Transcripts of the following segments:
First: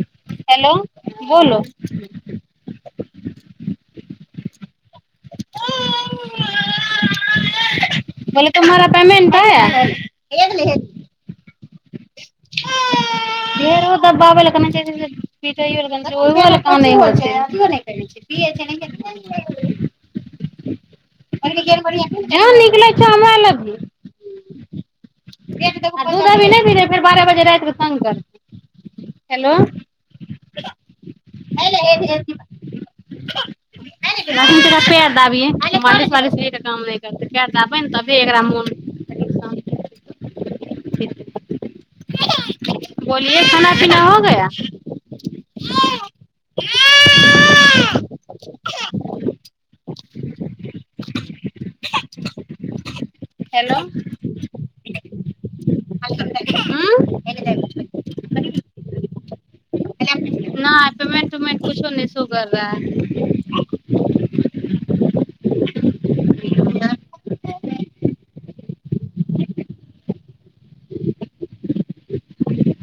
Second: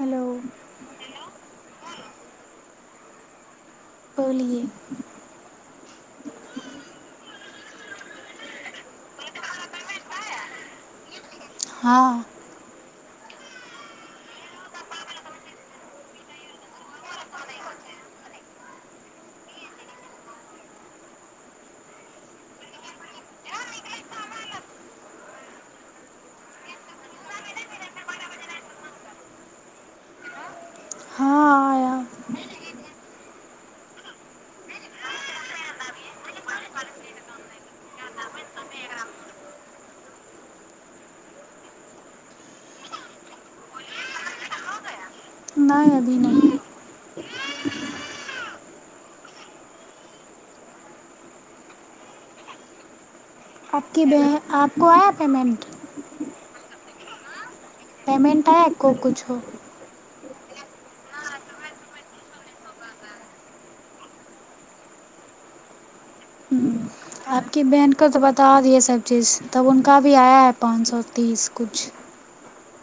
hello hello बोलो बोलिये पहले तुम्हारा पेमेंट आया है हां ढेो दबबाब निक छरा भी फेर बारह बजे रति क तग कर हेलो हाँ हय आया हय ले पैर दाबियै मालिश मालिश तऽ काम नहि करतै पैर दाबै ने तबे एकरा मोन शांति बोलिए खाना पीना हो गया हाँ अभी बांकीय आप की बहन आपको आया था अस [inaudible] पेमेन्ट आया एको किछौ नै पेमेंट -नै पेमेंट उमेंट कुछोअ नहि सो कर रहा है हम्म, आपकी बहन को त बता दियए सब तब हुनका अभी आय है पाँच सए तीस कुछ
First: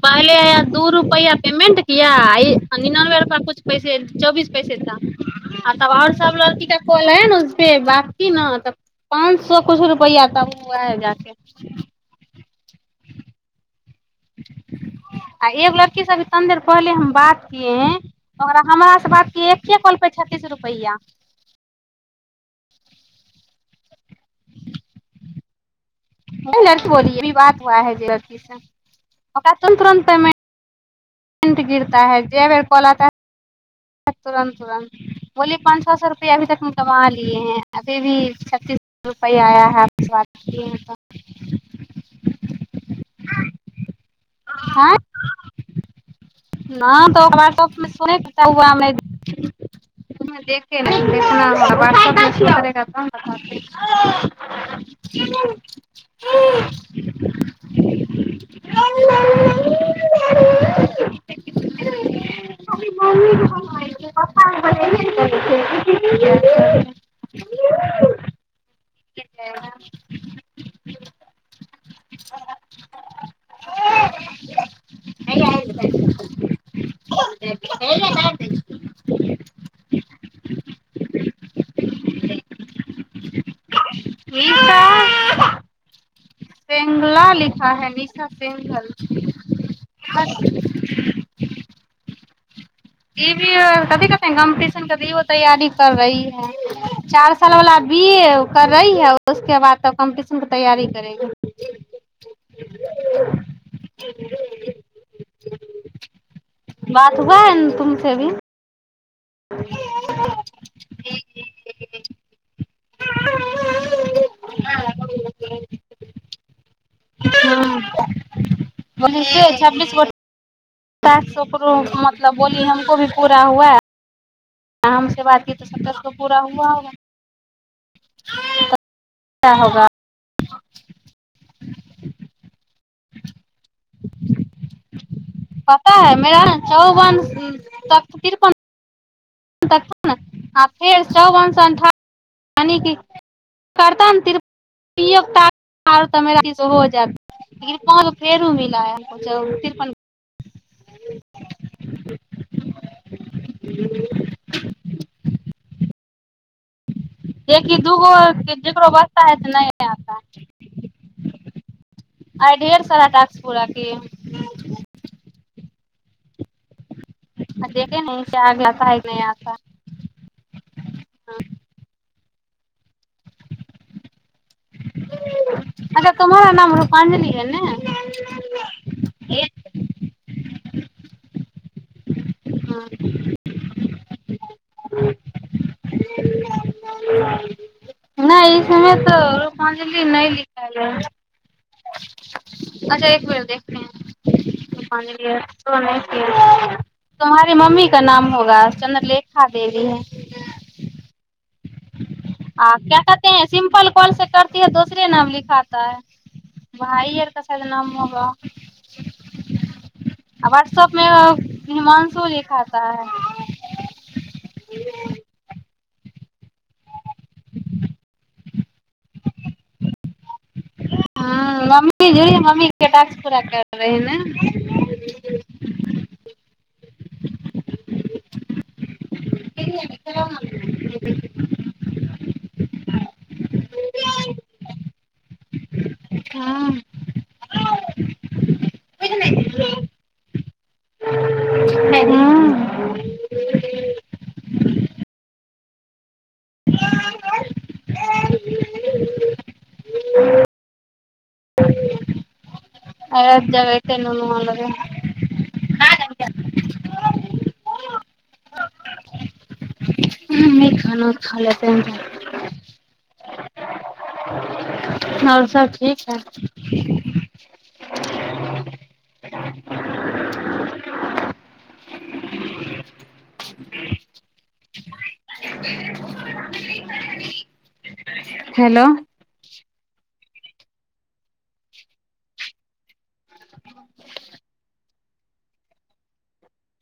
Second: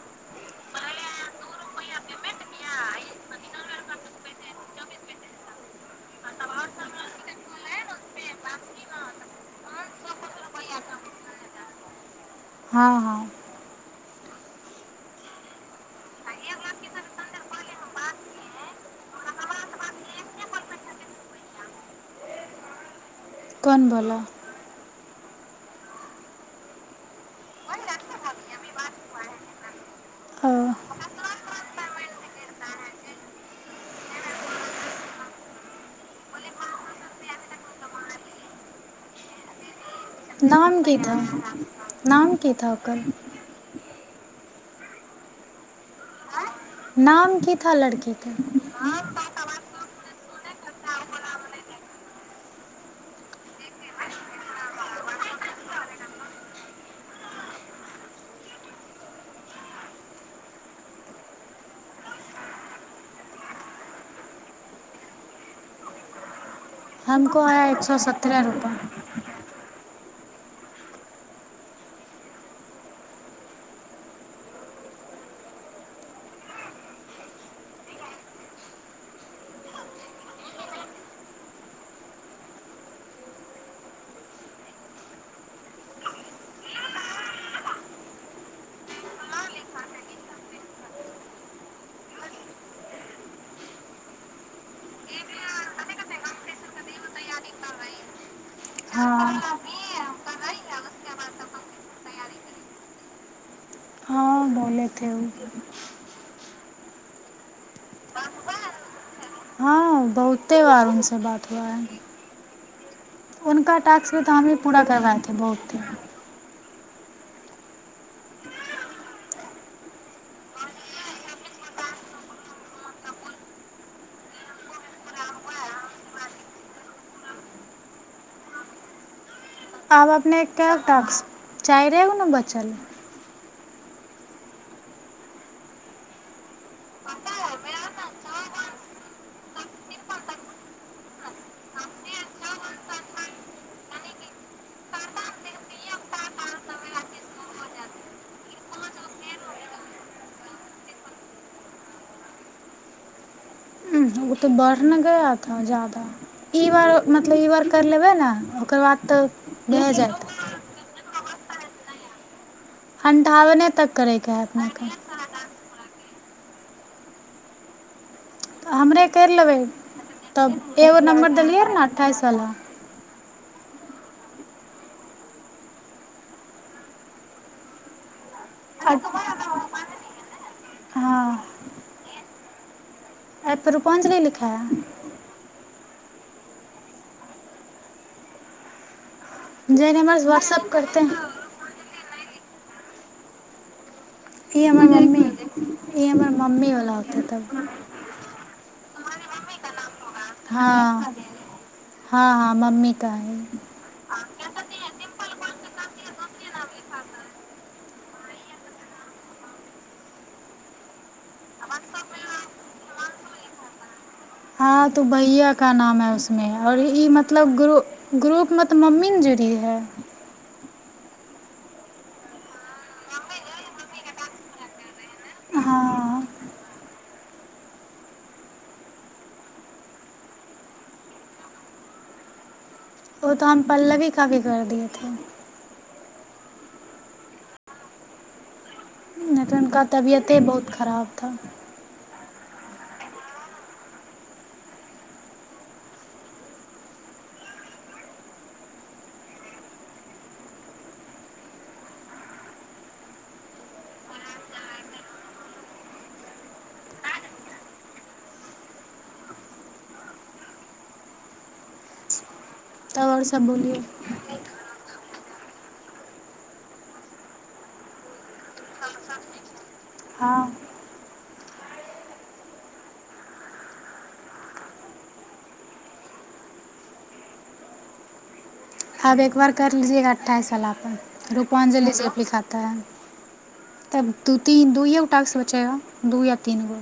पहिले आया दू रुपआ पेमेंट किया निनानबे रुपआ कुछु पैसे चौबीस पैसे तक आ तब आओर सब लड़कीा कॉल हय ने उपे बी ने तऽ पाच सो कछ रुपआ त ओ जाके हाँ हाँ आ एगो लड़कीसँ अभी तनी देर पहिले हम बात कै है ओकरा हमरासँ बात कै एके कलपै छत्तीस रुपैआ कोन बोलऽ लड़की बोली है अभी बात हुआ है लड़की से तुरन्तेमे अ, पेमेंट गिरता है जे बेर कॉल आता है तुरन्त तुरन्त बोलि पाँच सए सए रुपआ अभी तकमे कमा लियए है अभी भी छत्तस रुपैआ आया है आपसे बात किए नाम हैं तो कीथा नाम की थ ओकर आँ न त नाम ओकरा की था आर मे लड़की सुने के उआमे देखे देखना होगा मम्मी बोलय पप्पा बोलय ने करै छै हमको आया एक सौ सत्रह रुपये हइया एलो - ह्यया हया दाबि दय छियोउ गीता एंगल लिखा है लिखा एंगल कथी कथि तैयारी करी है चार साल वालला बी एी है उस हाँ बाद कम्पटीशन तैयारी कर रहि है हाँ [unintelligible] बोले थे वो बात हुआ है ने तुमस भी हँ बहुते बार उस बात हुआ है उका टा्कस भी त हमी पूरा करबाये थे बहुते हँ बोली कें छबीस गो साास ओकरो मतलब बोली हमको भी पूरा हुआ है आराम से बात की तऽ सतर् पूरा हुआ होगा क्या होगा आब अपने काए टॉक्स चारि गो न बचल पता है मेरा चौवन तख तिरपन देखुहुँ न आ फेर चौवन स अंठाबन यानि की करता हो जाता फेरो मिल तिरपन गो ओ तऽ बढ़ ने गया था ज्यादा ई बार मतलब ई बार देखि कर दूगो लेबै ने ओकर जकरो बाद तऽ बचता है त नहि भए आता जायत है ह अन्ठावने तक करैके हइ अपने अ केे नहि हमरे कर लेबै तब एगो है नम्बर देलियै ने अठाइस चला अग कमरा नाम रूपां्जलि ए ने ख त हँ एऐप रूपंजल लिखा ह नहि एहि समय तऽ जैन रूपांजलि हमर नहि व्हाट्सअप करतै लिखल अचा एक बेर देखब ई हमर मम्मी ई हमर मम्मी वाला होतै तुम्हारे तब मम्मी का नाम होगा चंन्द्रलेखा देवी है हँ आ क कहतेै सिम्पल कॉल से कर ै दोसरे नाम लिखातता है भाइ आर का शायद नाम होगा वाट्सप मे हिमानंशु लिखता है हँ तो भैया का नाम है उसमे आओर ई मतलब ग्रु ग्रुप मत तब मम्मी ने जुड़ी है हँ मम्मी ज मम्मीट पूरा कर रहे है ने हाँ [unintelligible] ओ तऽ हम पल्लवी का भी कर दएथे लेकिन हुनका तबियते बहुत खराब था राइत आ आ अ जग नन लब ह नहि खाना ख ला त आओर सब बोलिय आओर सब ठीक हइ हाँ [unintelligible] [unintelligible] हेलो आब एक बार कर लीजियए घा अठ्ठाइस सालला पर रूपां जलेसप लिखाता है तब दू तीन दूयए गो टाकसँ बचेगा दू या तीन गो